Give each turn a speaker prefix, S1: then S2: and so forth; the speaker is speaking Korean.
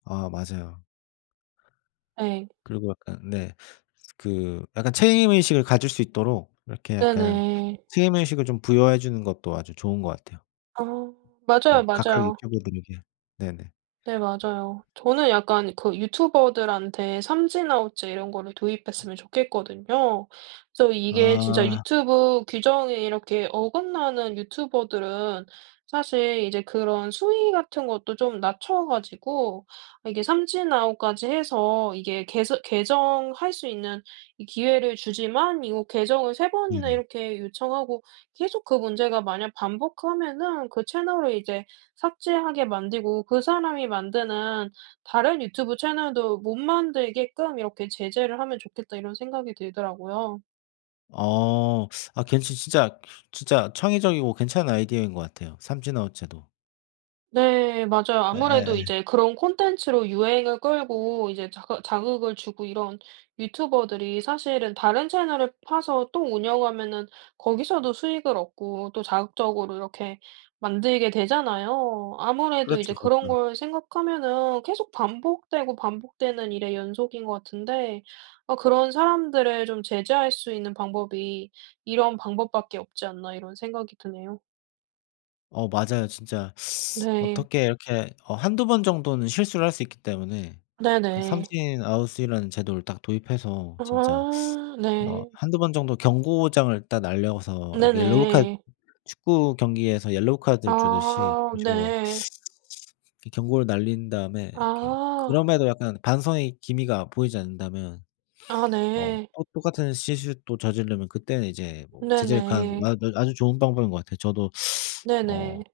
S1: 아 맞아요.
S2: 예.
S1: 그리고 약간 네 그 약간 책임의식을 가질 수 있도록 이렇게 약간
S2: 네네.
S1: 책임의식을 좀 부여해 주는 것도 아주 좋은 것 같아요.
S2: 아 맞아요,
S1: 그 각각
S2: 맞아요.
S1: 유튜버들에게. 네네.
S2: 네, 맞아요. 저는 약간 그 유튜버들한테 삼진 아웃제 이런 거를 도입했으면 좋겠거든요. 그래서 이게 진짜
S1: 아.
S2: 유튜브 규정이 이렇게 어긋나는 유튜버들은 사실 이제 그런 수위 같은 것도 좀 낮춰 가지고 이게 삼진 아웃까지 해서 이게 개선 개정할 수 있는 이 기회를 주지만 이거 개정을 3 번이나
S1: 네네.
S2: 이렇게 요청하고 계속 그 문제가 만약 반복하면은 그 채널을 이제 삭제하게 만들고 그 사람이 만드는 다른 유튜브 채널도 못 만들게끔 '이렇게 제재를 하면 좋겠다.' 이런 생각이 들더라고요.
S1: 어, 어 괜찮 진짜 진짜 창의적이고 괜찮은 아이디어인 것 같아요 삼진 아웃 제도.
S2: 네, 맞아요. 아무래도
S1: 예예예.
S2: 이제 그런 콘텐츠로 유행을 끌고 이제 자극 자극을 주고 이런 유튜버들이 사실은 다른 채널을 파서 또 운영하면은 거기서도 수익을 얻고 또 자극적으로 이렇게 만들게 되잖아요. 아무래도 이제
S1: 그렇죠,
S2: 그런
S1: 그렇죠.
S2: 걸 생각하면은 계속 반복되고 반복되는 일의 연속인 것 같은데 어 '그런 사람들을 좀 제재할 수 있는 방법이 이런 방법밖에 없지 않나?' 이런 생각이 드네요.
S1: 어 맞아요. 진짜
S2: 네.
S1: 어떻게 이렇게 어 1-2 번 정도는 실수를 할 수 있기 때문에 그
S2: 네네.
S1: 삼진 아웃이라는 제도를 딱 도입해서 진짜
S2: 아
S1: 어
S2: 네.
S1: 1-2 번 정도 경고장을 딱 날려서 어 옐로우 카드
S2: 네네.
S1: 축구 경기에서 옐로우 카드를 주듯이
S2: 아,
S1: 이런 식으로
S2: 네.
S1: 이 경고를 날린 다음에 이렇게
S2: 아.
S1: 그럼에도 약간 반성의 기미가 보이지 않는다면
S2: 아,
S1: 어
S2: 네.
S1: 또 똑같은 실수 또 저지르면 그때는 이제 뭐 제재를 가하는 거
S2: 네네.
S1: 아 아 아주 좋은 방법인 것 같아요. 저도 어.
S2: 네네.